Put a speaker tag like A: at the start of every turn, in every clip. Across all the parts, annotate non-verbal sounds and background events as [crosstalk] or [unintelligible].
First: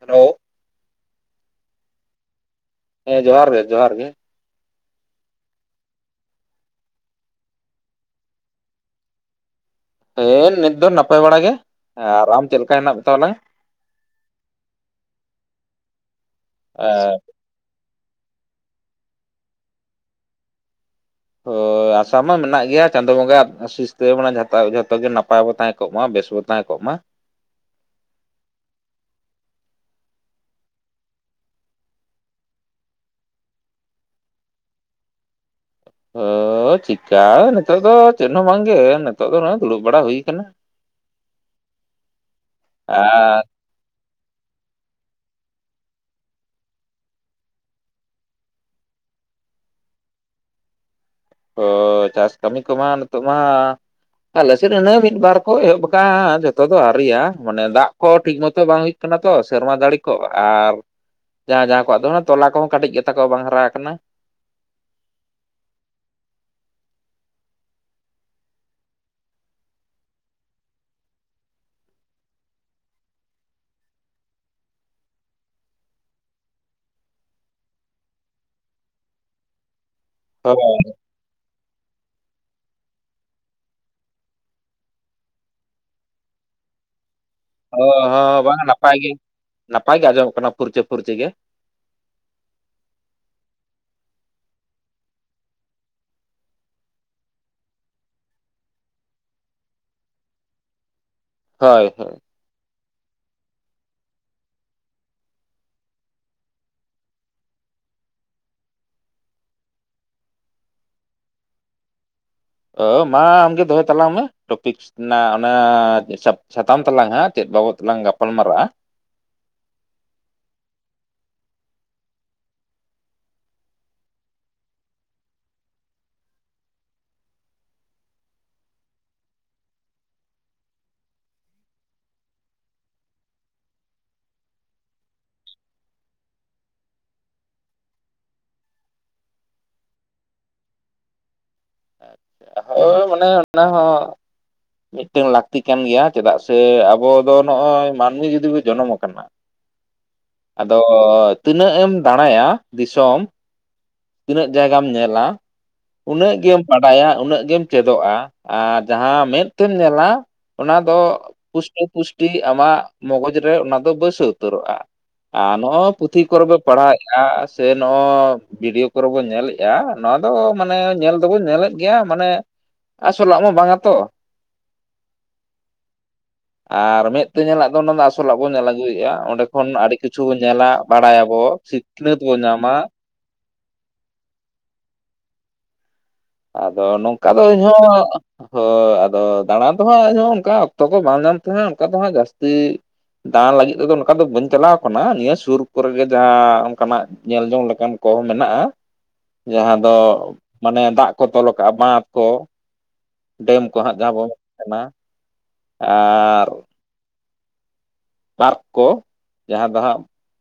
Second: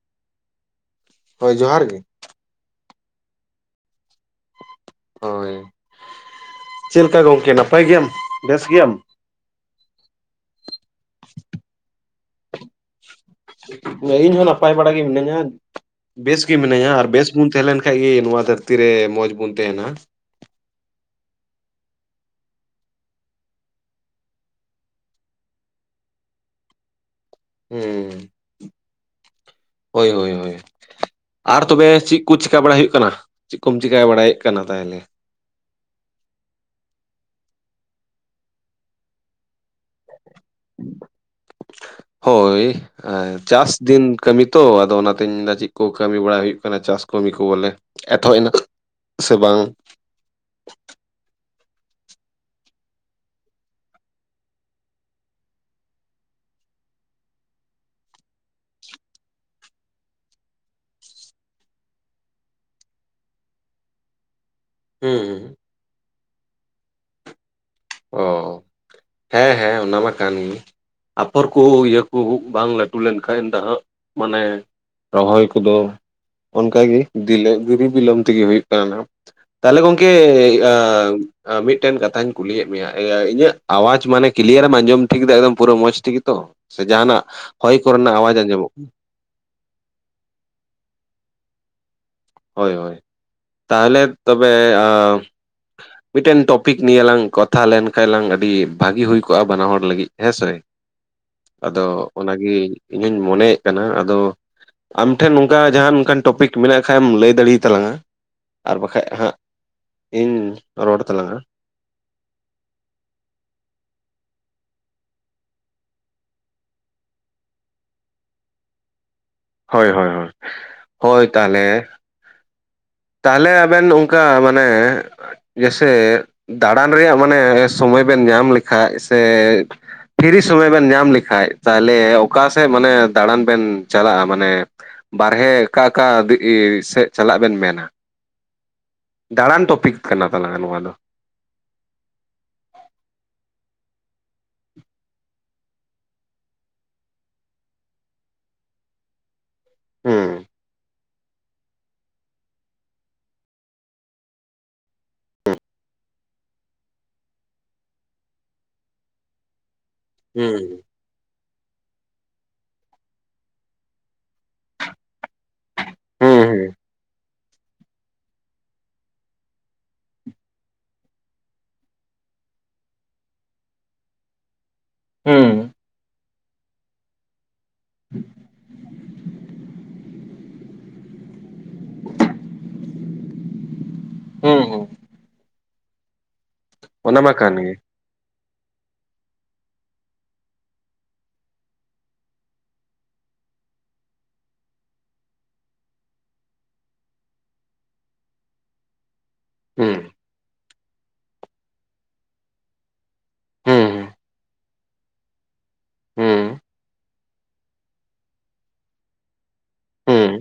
A: Hello
B: ᱦᱳᱭ ᱡᱚᱦᱟᱨ ᱜᱮ
A: ᱦᱮᱸ ᱡᱚᱦᱟᱨ ᱜᱮ ᱡᱚᱦᱟᱨ ᱜᱮ
B: ᱦᱳᱭ ᱪᱮᱜ ᱞᱮᱠᱟ ᱜᱚᱝᱠᱮ ᱱᱟᱯᱟᱭ ᱜᱮᱭᱟᱢ ᱵᱮᱥ ᱜᱮᱭᱟᱢ
A: ᱦᱮᱸ ᱱᱤᱛ ᱫᱚ ᱱᱟᱯᱟᱭ ᱵᱟᱲᱟ ᱜᱮ ᱟᱨ ᱟᱢ ᱪᱮᱫ ᱞᱮᱠᱟ ᱦᱮᱱᱟᱜ ᱢᱮ ᱛᱟᱦᱚᱞᱮ
B: ᱤᱧᱦᱚᱸ ᱱᱟᱯᱟᱭ ᱵᱟᱲᱟ ᱜᱮ ᱢᱤᱱᱟᱹᱧᱟ ᱵᱮᱥ ᱜᱮ ᱢᱤᱱᱟᱹᱧᱟ ᱟᱨ ᱵᱮᱥ [unintelligible] ᱛᱟᱦᱮᱸ ᱞᱮᱱ ᱠᱷᱟᱱ ᱜᱮ ᱱᱚᱣᱟ ᱫᱷᱟᱹᱨᱛᱤ ᱨᱮ ᱢᱚᱸᱡᱽ ᱵᱩᱱ ᱛᱟᱦᱮᱸᱱᱟ
A: [unintelligible] ᱟᱥᱟ ᱢᱟ ᱢᱮᱱᱟᱜ ᱜᱮᱭᱟ ᱪᱟᱸᱫᱳ ᱵᱚᱸᱜᱟ ᱟᱜ ᱟᱥᱤᱥᱛᱮ ᱡᱷᱚᱛᱚ ᱜᱮ ᱱᱟᱯᱟᱭ ᱵᱚ ᱛᱟᱦᱮᱸ ᱠᱚᱜ ᱢᱟ ᱵᱮᱥ ᱵᱚ ᱛᱟᱦᱮᱸ ᱠᱚᱜ ᱢᱟ
B: ᱦᱩᱸ ᱦᱳᱭ ᱦᱳᱭ ᱦᱳᱭ ᱟᱨ ᱛᱚᱵᱮ ᱪᱤᱜ ᱠᱩ ᱪᱮᱠᱟ ᱵᱟᱲᱟᱭ ᱦᱩᱭᱩᱜ ᱠᱟᱱᱟ ᱪᱮᱜ ᱠᱚᱢ ᱪᱮᱠᱟ ᱵᱟᱲᱟᱭᱮᱜ ᱠᱟᱱᱟ ᱛᱟᱦᱮᱞᱮ
A: ᱚᱻᱻ ᱪᱤᱠᱟ ᱱᱤᱛᱚᱜ ᱫᱚ ᱪᱮᱫ ᱦᱚᱸ ᱵᱟᱝᱜᱮ ᱱᱤᱛᱚᱜ ᱫᱚ ᱱᱚᱜ ᱚᱭ ᱫᱩᱲᱩᱵ ᱵᱟᱲᱟ ᱦᱩᱭ ᱠᱟᱱᱟ
B: ᱦᱳᱭ
A: ᱟᱨ
B: ᱪᱟᱥ ᱫᱤᱱ ᱠᱟᱹᱢᱤ ᱛᱚ ᱟᱫᱚ ᱚᱱᱟᱛᱮᱧ ᱢᱮᱱᱫᱟ ᱪᱮᱜ ᱠᱚ ᱠᱟᱹᱢᱤ ᱵᱟᱲᱟ ᱦᱩᱭᱩᱜ ᱠᱟᱱᱟ ᱪᱟᱥ ᱠᱟᱹᱢᱤ ᱠᱚ ᱵᱚᱞᱮ ᱮᱛᱚᱦᱚᱵ ᱮᱱᱟ ᱥᱮ ᱵᱟᱝ
A: [inaudible] ᱚᱻᱻ ᱪᱟᱥ ᱠᱟᱹᱢᱤ ᱠᱚᱢᱟ ᱱᱤᱛᱚᱜ ᱢᱟ ᱟᱞᱮᱥᱮᱫ ᱤᱱᱟᱹ ᱢᱤᱫ ᱵᱟᱨ ᱠᱚ ᱮᱦᱚᱵ ᱟᱠᱟᱜᱼᱟ ᱡᱚᱛᱚ ᱫᱚ ᱟᱹᱣᱨᱤᱭᱟ ᱢᱟᱱᱮ ᱫᱟᱜ ᱠᱚ ᱴᱷᱤᱠ ᱢᱚᱛᱚ ᱵᱟᱝ ᱦᱩᱭ ᱠᱟᱱᱟ ᱛᱚ ᱥᱮᱨᱢᱟ ᱡᱟᱹᱲᱤ ᱠᱚ ᱟᱨ ᱡᱟᱦᱟᱸ ᱡᱟᱦᱟᱸ ᱠᱚᱣᱟᱜ ᱫᱚ ᱛᱚᱞᱟ ᱠᱚᱦᱚᱸ ᱠᱟᱹᱴᱤᱡ ᱜᱮ ᱛᱟᱠᱚᱣᱟ ᱵᱟᱝ ᱦᱟᱨᱟ ᱟᱠᱟᱱᱟ
B: ᱦᱩᱸ ᱦᱩᱸ ᱚ
A: [inaudible]
B: ᱦᱮᱸ ᱦᱮᱸ ᱚᱱᱟ ᱢᱟ ᱠᱟᱱ ᱜᱮ ᱟᱯᱷᱚᱨ ᱠᱩᱦᱩ ᱤᱭᱟᱹ ᱠᱩᱦᱩ ᱵᱟᱝ ᱞᱟᱹᱴᱩ ᱞᱮᱱᱠᱷᱟᱡ ᱫᱚ ᱦᱟᱸᱜ ᱢᱟᱱᱮ ᱨᱚᱦᱚᱭ ᱠᱚᱫᱚ ᱚᱱᱠᱟᱜᱮ ᱫᱤᱞᱟᱹ ᱫᱤᱨᱤ ᱵᱤᱞᱚᱢ ᱛᱮᱜᱮ ᱦᱩᱭᱩᱜ ᱠᱟᱱᱟ ᱱᱟᱜ ᱛᱟᱦᱚᱞᱮ ᱜᱚᱝᱠᱮ
A: ᱦᱳᱭ
B: ᱢᱤᱜᱴᱮᱱ ᱠᱟᱛᱷᱟᱧ ᱠᱩᱞᱤᱭᱮᱫ ᱢᱮᱭᱟ ᱤᱧᱟᱜ ᱟᱣᱟᱡ ᱢᱟᱱᱮ ᱠᱞᱤᱭᱟᱨᱮᱢ ᱟᱸᱡᱚᱢ ᱴᱷᱤᱠ ᱫᱟ ᱮᱠᱫᱚᱢ ᱯᱩᱨᱟᱹ ᱢᱚᱸᱡᱽ ᱴᱷᱤᱠ ᱜᱮᱛᱚ ᱥᱮ ᱡᱟᱦᱟᱸᱱᱟᱜ
A: ᱚ ᱦᱚᱸ ᱵᱟᱝ ᱟ ᱱᱟᱯᱟᱭ ᱜᱮ ᱱᱟᱯᱟᱭ ᱜᱮ ᱟᱸᱡᱚᱢᱚᱜ ᱠᱟᱱᱟ ᱯᱷᱩᱨᱪᱟᱹ ᱯᱷᱩᱨᱪᱤ ᱜᱮ
B: ᱦᱳᱭ ᱦᱳᱭ ᱛᱟᱦᱚᱞᱮ ᱛᱚᱵᱮ ᱢᱤᱫᱴᱮᱱ ᱴᱚᱯᱤᱠ ᱱᱤᱭᱮ ᱞᱟᱝ ᱠᱟᱛᱷᱟ ᱞᱮᱱᱠᱷᱟᱱ ᱞᱟᱝ ᱟᱹᱰᱤ ᱵᱷᱟᱜᱤ ᱦᱩᱭ ᱠᱚᱜᱼᱟ ᱵᱟᱱᱟᱦᱚᱲ ᱞᱟᱹᱜᱤᱫ ᱦᱮᱸᱥᱮ
A: ᱦᱳᱭ
B: ᱟᱫᱚ
A: ᱦᱳᱭ
B: ᱚᱱᱟᱜᱮ ᱤᱧ ᱦᱚᱸᱧ ᱢᱚᱱᱮᱭᱮᱫ ᱠᱟᱱᱟ ᱟᱫᱚ ᱟᱢᱴᱷᱮᱱ ᱱᱚᱝᱠᱟ ᱡᱟᱦᱟᱸ ᱚᱱᱠᱟᱱ ᱴᱚᱯᱤᱠ ᱢᱮᱱᱟᱜ ᱠᱷᱟᱡ ᱮᱢ ᱞᱟᱹᱭ ᱫᱟᱲᱮᱭᱟᱜ ᱟᱛᱟᱞᱟᱝᱼᱟ ᱟᱨ ᱵᱟᱠᱷᱟᱡ ᱦᱟᱸᱜ ᱤᱧ ᱨᱚᱲ ᱛᱟᱞᱟᱝᱟ
A: ᱚ ᱢᱟ ᱟᱢᱜᱮ ᱫᱚᱦᱚᱭ ᱛᱟᱞᱟᱝ ᱢᱮ ᱴᱚᱯᱤᱠ ᱚᱱᱟ ᱚᱱᱟ ᱥᱟᱛᱟᱢ ᱛᱟᱞᱟᱝ ᱦᱟᱸᱜ ᱪᱮᱫ ᱵᱟᱵᱚᱫ ᱛᱮᱞᱟᱝ ᱜᱟᱯᱟᱞ ᱢᱟᱨᱟᱜᱼᱟ
B: ᱦᱳᱭ ᱦᱳᱭ ᱦᱳᱭ ᱦᱳᱭ ᱛᱟᱦᱞᱮ ᱛᱟᱦᱞᱮ ᱟᱵᱮᱱ ᱚᱱᱠᱟ ᱢᱟᱱᱮ ᱡᱮᱭᱥᱮ ᱫᱟᱬᱟᱱ ᱨᱮᱭᱟᱜ ᱢᱟᱱᱮ ᱥᱚᱢᱚᱭ ᱵᱮᱱ ᱧᱟᱢ ᱞᱮᱠᱷᱟᱡ ᱥᱮ ᱯᱷᱤᱨᱤ ᱥᱚᱢᱚᱭ ᱵᱮᱱ ᱧᱟᱢ ᱞᱮᱠᱷᱟᱡ ᱛᱟᱦᱞᱮ ᱚᱠᱟ ᱥᱮᱫ ᱢᱟᱱᱮ ᱫᱟᱬᱟᱱ ᱵᱮᱱ ᱪᱟᱞᱟᱜᱼᱟ ᱢᱟᱱᱮ ᱵᱟᱨᱦᱮ ᱚᱠᱟ ᱚᱠᱟ ᱥᱮᱫ ᱪᱟᱞᱟᱜ ᱵᱮᱱ ᱢᱮᱱᱟ ᱫᱟᱲᱟᱱ ᱴᱚᱯᱤᱠ ᱠᱟᱱᱟ ᱛᱟᱞᱟᱝ ᱱᱚᱣᱟ ᱫᱚ
A: [unintelligible] ᱦᱳ ᱢᱟᱱᱮ ᱚᱱᱟ ᱦᱚᱸ ᱢᱤᱫᱴᱮᱝ ᱞᱟᱹᱠᱛᱤ ᱠᱟᱱ ᱜᱮᱭᱟ ᱪᱮᱫᱟᱜ ᱥᱮ ᱟᱵᱚ ᱫᱚ ᱱᱚᱜᱼᱚᱭ ᱢᱟᱹᱱᱢᱤ ᱡᱩᱫᱤ ᱵᱚ ᱡᱚᱱᱚᱢ ᱠᱟᱱᱟ
B: ᱦᱩᱸ
A: ᱟᱫᱚ ᱛᱤᱱᱟᱹᱜ ᱮᱢ ᱫᱟᱬᱟᱭᱟ ᱫᱤᱥᱚᱢ ᱛᱤᱱᱟᱹᱜ ᱡᱟᱭᱜᱟᱢ ᱧᱮᱞᱟ ᱩᱱᱟᱹᱜ ᱜᱮᱢ ᱵᱟᱰᱟᱭᱟ ᱩᱱᱟᱹᱜ ᱜᱮᱢ ᱪᱮᱫᱚᱜᱼᱟ ᱟᱨ ᱡᱟᱦᱟᱸ ᱢᱮᱫ ᱛᱮᱢ ᱧᱮᱞᱟ ᱚᱱᱟ
B: ᱦᱩᱸ
A: ᱫᱚ ᱯᱩᱥᱴᱟᱹ ᱯᱩᱥ ᱟᱢᱟᱜ ᱢᱚᱜᱚᱡᱽ ᱨᱮ ᱚᱱᱟ ᱫᱚ ᱵᱟᱹᱭᱥᱟᱹᱣ ᱩᱛᱟᱹᱨᱚᱜᱼᱟ ᱟᱨ ᱱᱚᱜᱼᱚᱭ ᱯᱩᱛᱷᱤ
B: ᱦᱩᱸ
A: ᱠᱚᱨᱮ ᱵᱚ
B: ᱦᱩᱸ
A: ᱯᱟᱲᱦᱟᱣ ᱥᱮ ᱱᱚᱜᱚᱭ ᱵᱷᱤᱰᱤᱭᱳ ᱠᱚ ᱨᱮᱵᱚ ᱧᱮᱞᱮᱜᱼᱟ ᱱᱚᱣᱟ ᱫᱚ ᱢᱟᱱᱮ ᱧᱮᱞ ᱫᱚᱵᱚ ᱧᱮᱞᱮᱫ ᱜᱮᱭᱟ ᱢᱟᱱᱮ ᱟᱥᱚᱞᱟᱜ ᱢᱟ ᱵᱟᱝᱟ ᱛᱚ
B: ᱦᱩᱸ
A: ᱟᱨ ᱢᱮᱸᱫ ᱛᱮ ᱧᱮᱞᱟᱜ ᱫᱚ ᱚᱱᱟ ᱫᱚ ᱟᱥᱚᱞᱟᱜ ᱵᱚᱱ ᱧᱮᱞ ᱟᱹᱜᱩᱭᱮᱫᱼᱟ ᱚᱸᱰᱮ ᱠᱷᱚᱱ ᱟᱹᱰᱤ ᱠᱤᱪᱷᱩ ᱵᱚᱱ ᱧᱮᱞᱟ ᱵᱟᱲᱟᱭᱟᱵᱚ ᱥᱤᱠᱷᱱᱟᱹᱛ ᱵᱚ ᱧᱟᱢᱟ
B: ᱦᱩᱸ ᱦᱩᱸ
A: ᱟᱫᱚ
B: ᱚᱱᱟ
A: ᱱᱚᱝᱠᱟ
B: ᱢᱟ
A: ᱫᱚ
B: ᱠᱟᱱ ᱜᱮ
A: ᱤᱧᱦᱚᱸ ᱦᱳᱭ ᱟᱫᱚ ᱫᱟᱬᱟ ᱫᱚᱦᱟᱸᱜ ᱤᱧᱦᱚᱸ ᱚᱱᱠᱟ ᱚᱠᱛᱚ ᱠᱚ ᱵᱟᱝ ᱧᱟᱢ ᱛᱮᱦᱟᱸᱜ ᱚᱱᱠᱟ ᱫᱚ ᱦᱟᱸᱜ ᱡᱟᱹᱥᱛᱤ ᱫᱟᱬᱟᱱ ᱞᱟᱹᱜᱤᱫ ᱛᱮᱫᱚ ᱱᱚᱝᱠᱟ ᱫᱚ ᱵᱟᱹᱧ ᱪᱟᱞᱟᱣ ᱠᱟᱱᱟ ᱱᱤᱭᱟᱹ ᱥᱩᱨ ᱠᱚᱨᱮᱜᱮ ᱡᱟᱦᱟᱸ ᱚᱱᱠᱟᱱᱟᱜ ᱧᱮᱞᱡᱚᱝ ᱞᱮᱠᱟᱱ ᱠᱚ ᱢᱮᱱᱟᱜᱼᱟ ᱡᱟᱦᱟᱸ ᱫᱚ
B: ᱦᱩᱸ
A: ᱢᱟᱱᱮ ᱫᱟᱜ ᱠᱚ ᱛᱚᱞ ᱠᱟᱜᱼᱟ ᱵᱟᱸᱫᱷ ᱠᱚ ᱰᱮᱢ ᱠᱚ ᱦᱟᱸᱜ
B: ᱦᱩᱸ
A: ᱡᱟᱦᱟᱸ ᱵᱚ ᱢᱮᱛᱟᱜ ᱠᱟᱱᱟ ᱟᱨ
B: ᱦᱩᱸ
A: ᱯᱟᱨᱠ ᱠᱚ ᱡᱟᱦᱟᱸ ᱫᱚ ᱦᱟᱸᱜ
B: ᱦᱩᱸ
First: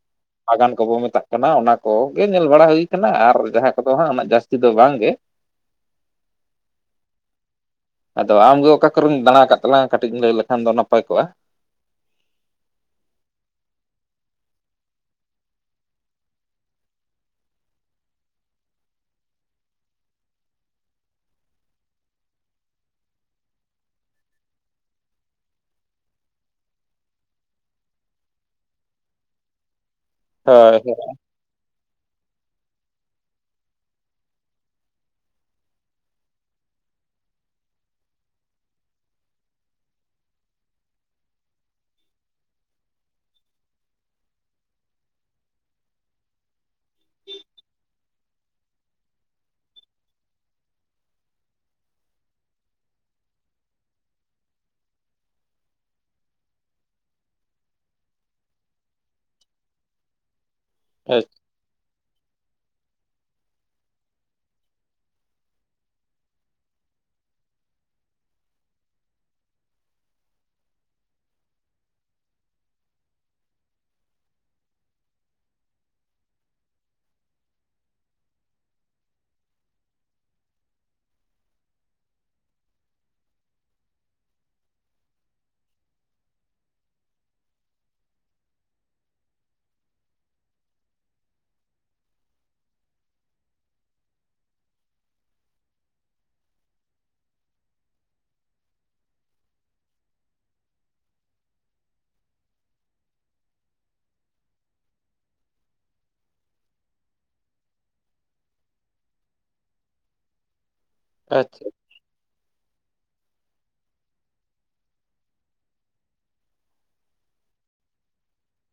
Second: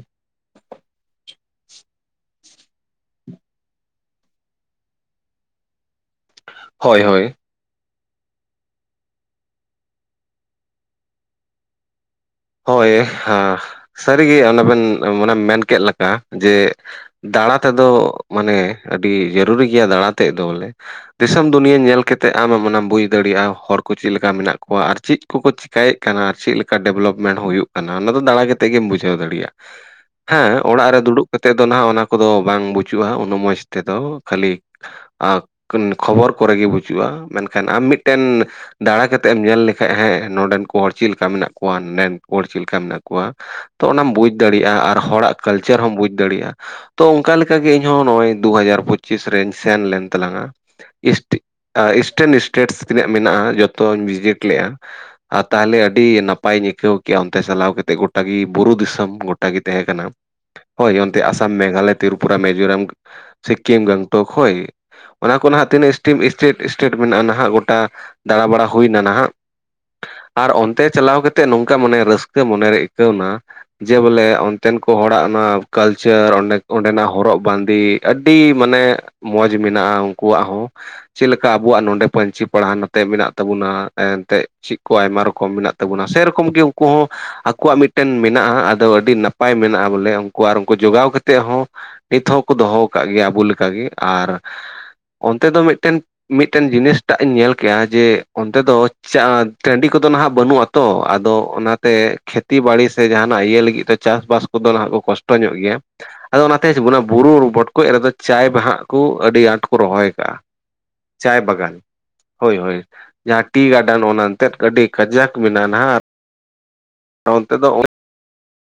A: ᱵᱟᱜᱟᱱ ᱠᱚᱵᱚ ᱢᱮᱛᱟᱜ ᱠᱟᱱᱟ ᱚᱱᱟ ᱠᱚᱜᱮ ᱧᱮᱞ ᱵᱟᱲᱟ ᱦᱩᱭ ᱠᱟᱱᱟ ᱟᱨ ᱡᱟᱦᱟᱸ ᱠᱚᱫᱚ ᱦᱟᱸᱜ ᱩᱱᱟᱹᱜ ᱡᱟᱹᱥᱛᱤ ᱫᱚ ᱵᱟᱝ ᱜᱮ [inaudible]
B: ᱦᱳᱭ ᱦᱳᱭ
A: ᱟᱫᱚ ᱟᱢ ᱜᱮ ᱚᱠᱟ ᱠᱚᱨᱮᱢ ᱫᱟᱬᱟ ᱟᱠᱟᱫ ᱛᱟᱞᱟᱝᱼᱟ ᱠᱟᱹᱴᱤᱡ ᱮᱢ ᱞᱟᱹᱭ ᱞᱮᱠᱷᱟᱱ ᱫᱚ ᱱᱟᱯᱟᱭ ᱠᱚᱜᱼᱟ
B: ᱦᱳᱭ ᱥᱟᱹᱨᱤᱜᱮ ᱚᱱᱟ ᱵᱮᱱ ᱢᱟᱱᱮ ᱢᱮᱱ ᱠᱮᱫ ᱞᱮᱠᱟ ᱡᱮ ᱫᱟᱬᱟ ᱛᱮᱫᱚ ᱢᱟᱱᱮ ᱟᱹᱰᱤ ᱡᱟᱹᱨᱩᱨᱤ ᱜᱮᱭᱟ ᱫᱟᱬᱟ ᱛᱮᱫ ᱫᱚ ᱵᱚᱞᱮ ᱫᱤᱥᱚᱢ ᱫᱩᱱᱤᱭᱟᱹ ᱧᱮᱞ ᱠᱟᱛᱮᱫ ᱟᱢᱮᱢ ᱚᱱᱟᱢ ᱵᱩᱡ ᱫᱟᱲᱮᱭᱟᱜᱼᱟ ᱦᱚᱲ ᱠᱚ ᱪᱮᱫ ᱞᱮᱠᱟ ᱢᱮᱱᱟᱜ ᱠᱚᱣᱟ ᱟᱨ ᱪᱮᱫ ᱠᱩᱠᱩ ᱪᱤᱠᱟᱭᱮᱫ ᱠᱟᱱᱟ ᱟᱨ ᱪᱮᱫ ᱞᱮᱠᱟ ᱰᱮᱵᱷᱞᱚᱯ ᱢᱮᱱ ᱦᱩᱭᱩᱜ ᱠᱟᱱᱟ ᱚᱱᱟ ᱫᱚ ᱫᱟᱬᱟ ᱠᱟᱛᱮ ᱜᱮᱢ ᱵᱩᱡᱷᱟᱹᱣ ᱫᱟᱲᱮᱭᱟᱜᱼᱟ ᱦᱮᱸ
A: ᱦᱳᱭ
B: ᱚᱲᱟᱜ ᱨᱮ ᱫᱩᱲᱩᱵ ᱠᱟᱛᱮᱫ ᱫᱚ ᱱᱟᱦᱟᱜ ᱚᱱᱟ ᱠᱚᱫᱚ ᱵᱟᱝ ᱵᱩᱪᱩᱜᱼᱟ ᱩᱱᱟᱹᱜ ᱢᱚᱡᱽ ᱛᱮᱫᱚ ᱠᱷᱟᱹᱞᱤ ᱠᱷᱚᱵᱚᱨ ᱠᱚᱨᱮ ᱜᱮ ᱵᱩᱡᱩᱜᱼᱟ ᱢᱮᱱᱠᱷᱟᱱ ᱟᱢ ᱢᱤᱫᱴᱮᱱ ᱫᱟᱬᱟ ᱠᱟᱛᱮᱫ ᱮᱢ ᱧᱮᱞ ᱞᱮᱠᱷᱟᱡ ᱦᱮᱸ ᱱᱚᱰᱮᱱ ᱠᱚ ᱦᱚᱲ ᱪᱮᱫ ᱞᱮᱠᱟ ᱢᱮᱱᱟᱜ ᱠᱚᱣᱟ ᱱᱚᱰᱮᱱ ᱦᱚᱲ ᱪᱮᱫ ᱞᱮᱠᱟ ᱢᱮᱱᱟᱜ ᱠᱚᱣᱟ ᱛᱚ ᱚᱱᱟᱢ ᱵᱩᱡᱽ ᱫᱟᱲᱮᱭᱟᱜᱼᱟ ᱟᱨ ᱦᱚᱲᱟᱜ ᱠᱟᱞᱪᱟᱨ ᱦᱚᱸᱢ ᱵᱩᱡᱽ ᱫᱟᱲᱮᱭᱟᱜᱼᱟ ᱛᱚ ᱚᱱᱠᱟ ᱞᱮᱠᱟᱜᱮ ᱤᱧᱦᱚᱸ ᱱᱚᱜᱚᱭ ᱫᱩ ᱦᱟᱡᱟᱨ ᱯᱚᱸᱪᱤᱥ ᱨᱮᱧ ᱥᱮᱱ ᱞᱮᱱ ᱛᱟᱞᱟᱝᱼᱟ ᱤᱥᱴ ᱤᱥᱴᱮᱱ ᱤᱥᱴᱮᱴᱥ ᱛᱤᱱᱟᱹᱜ ᱢᱮᱱᱟᱜᱼᱟ ᱡᱚᱛᱚᱧ ᱵᱷᱤᱡᱤᱴ ᱞᱮᱜᱼᱟ ᱟᱨ ᱛᱟᱦᱞᱮ ᱟᱹᱰᱤ ᱱᱟᱯ ᱯᱟᱭ ᱤᱧ ᱟᱹᱭᱠᱟᱹᱣ ᱠᱮᱜᱼᱟ ᱚᱱᱛᱮ ᱪᱟᱞᱟᱣ ᱠᱟᱛᱮ ᱜᱚᱴᱟ ᱜᱮ ᱵᱩᱨᱩ ᱫᱤᱥᱚᱢ ᱜᱚᱴᱟ ᱜᱮ ᱛᱟᱦᱮᱸ ᱠᱟᱱᱟ ᱦᱳᱭ ᱚᱱᱛᱮ ᱟᱥ ᱢᱮᱜᱷᱟᱞᱚᱭ ᱛᱨᱤᱯᱩᱨᱨᱟ ᱢᱤᱡᱳᱨᱟᱢ ᱥᱠᱤᱢ ᱜᱚᱝᱴᱳᱠ ᱠᱷᱚᱡ ᱚᱱᱟ ᱠᱚ ᱱᱟᱜ ᱛᱤᱱᱟᱹᱜ ᱤᱥᱴᱤᱢ ᱥᱢᱴᱮᱴ ᱥᱴᱮᱴ ᱢᱮᱱᱟᱜᱼᱟ ᱱᱟᱦᱟᱜ ᱜᱚᱴᱟ ᱫᱟᱵ ᱵᱟᱲᱟᱟ ᱦᱩᱭ ᱱᱟᱦᱟᱜ ᱟᱨ ᱚᱱᱛᱮ ᱪᱟᱞᱟᱣ ᱠᱟᱛᱮᱫ ᱱᱚᱝᱠᱟ ᱢᱟᱱᱮ ᱨᱟᱹᱥᱠᱟᱹ ᱢᱚᱱᱮᱨᱮ ᱟᱹᱭᱠᱟᱹᱣᱱᱟ ᱡᱮ ᱵᱚᱞᱮ ᱚᱱᱛᱮᱱ ᱠᱚ ᱦᱚᱲᱟᱜ ᱚᱱᱟ ᱠᱟᱞᱪᱟᱨᱸ ᱚᱸᱰᱮᱱᱟᱜ ᱦᱚᱨᱚᱜ ᱵᱟᱸᱫᱮ ᱟᱹᱰᱤ ᱢᱟᱱᱮ ᱢᱚᱡᱽ ᱢᱮᱱᱟᱜᱼᱟ ᱩᱱᱠᱩᱣᱟᱜ ᱦᱚᱸ ᱪᱮᱫ ᱞᱮᱠᱟ ᱟᱵᱚᱣᱟᱜ ᱱᱚᱰᱮ ᱯᱟᱹᱧᱪᱤ ᱯᱟᱲᱦᱟ ᱱᱚᱛᱮ ᱢᱮᱱᱟᱜ ᱛᱟᱵᱚᱱᱟ ᱮᱱᱛᱮᱫ ᱪᱮᱫ ᱠᱚ ᱟᱭᱢᱟ ᱨᱚᱠᱚᱢ ᱢᱮᱱᱟᱜ ᱛᱟᱵᱚᱱᱟ ᱥᱮᱨᱚᱠᱚᱢ ᱠᱚᱢ ᱜᱮ ᱩᱱᱠᱩ ᱦᱚᱸ ᱟᱠᱚᱣᱟᱜ ᱢᱤᱫᱴᱮᱱ ᱢᱮᱱᱟᱜᱼᱟ ᱟᱫᱚ ᱟᱹᱰᱤ ᱱᱟᱯᱟᱭ ᱢᱮᱱᱟᱜᱼᱟ ᱵᱚᱞᱮ ᱩᱱᱠᱩ ᱟᱨ ᱩᱱᱠᱩ ᱡᱚᱜᱟᱣ ᱠᱟᱛᱮᱫ ᱦᱚᱸ ᱱᱤᱛ ᱦᱚᱸᱠᱚ ᱫᱚᱦᱚ ᱟᱠᱟᱫ ᱜᱮᱭᱟ ᱟᱵᱚ ᱞᱮᱠᱟᱜᱮ ᱟᱨ ᱚᱱᱛᱮ ᱫᱚ ᱢᱤᱫᱴᱮᱱ ᱢᱤᱫᱴᱮᱱ ᱡᱤᱱᱤᱥᱴᱟᱜ ᱤᱧ ᱧᱮᱞ ᱠᱮᱜᱼᱟ ᱡᱮ ᱚᱱᱛᱮ ᱫᱚ ᱪᱟ ᱴᱟᱺᱰᱤ ᱠᱚᱫᱚ ᱱᱟ-ᱸᱦᱟᱜ ᱵᱟᱹᱱᱩᱜ ᱟᱛᱚ ᱟᱫᱚ ᱚᱱᱟᱛᱮ ᱠᱷᱮᱛᱤ ᱵᱟᱲᱤ ᱥᱮ ᱡᱟᱦᱟᱱᱟᱜ ᱤᱭᱟᱹ ᱞᱟᱹᱜᱤᱫ ᱛᱮ ᱪᱟᱥᱵᱟᱥ ᱠᱚᱫᱚ ᱱᱟ-ᱦᱟᱸᱜ ᱠᱚ ᱠᱚᱥᱴᱚ ᱧᱚᱜ ᱜᱮᱭᱟ ᱟᱫᱚ ᱚᱱᱟᱛᱮ ᱚᱱᱟ ᱵᱩᱨᱩ ᱵᱚᱴᱠᱚᱡ ᱨᱮᱫᱚ ᱪᱟᱭ ᱵᱟᱦᱟᱜ ᱠᱚ ᱟᱹᱰᱤ ᱟᱸᱴ ᱠᱚ ᱨᱚᱦᱚᱭ ᱟᱠᱟᱜᱼᱟ
A: [inaudible]
B: ᱪᱟᱭ ᱵᱟᱜᱟᱱ ᱦᱳᱭ ᱦᱳᱭ ᱡᱟᱦᱟᱸ ᱴᱤ ᱜᱟᱨᱰᱮᱱ ᱚᱱᱟ ᱮᱱᱛᱮᱫ ᱟᱹᱰᱤ ᱠᱟᱡᱟᱠ ᱢᱮᱱᱟᱜᱼᱟ ᱱᱟ-ᱦᱟᱸᱜ ᱚᱱᱛᱮ ᱫᱚ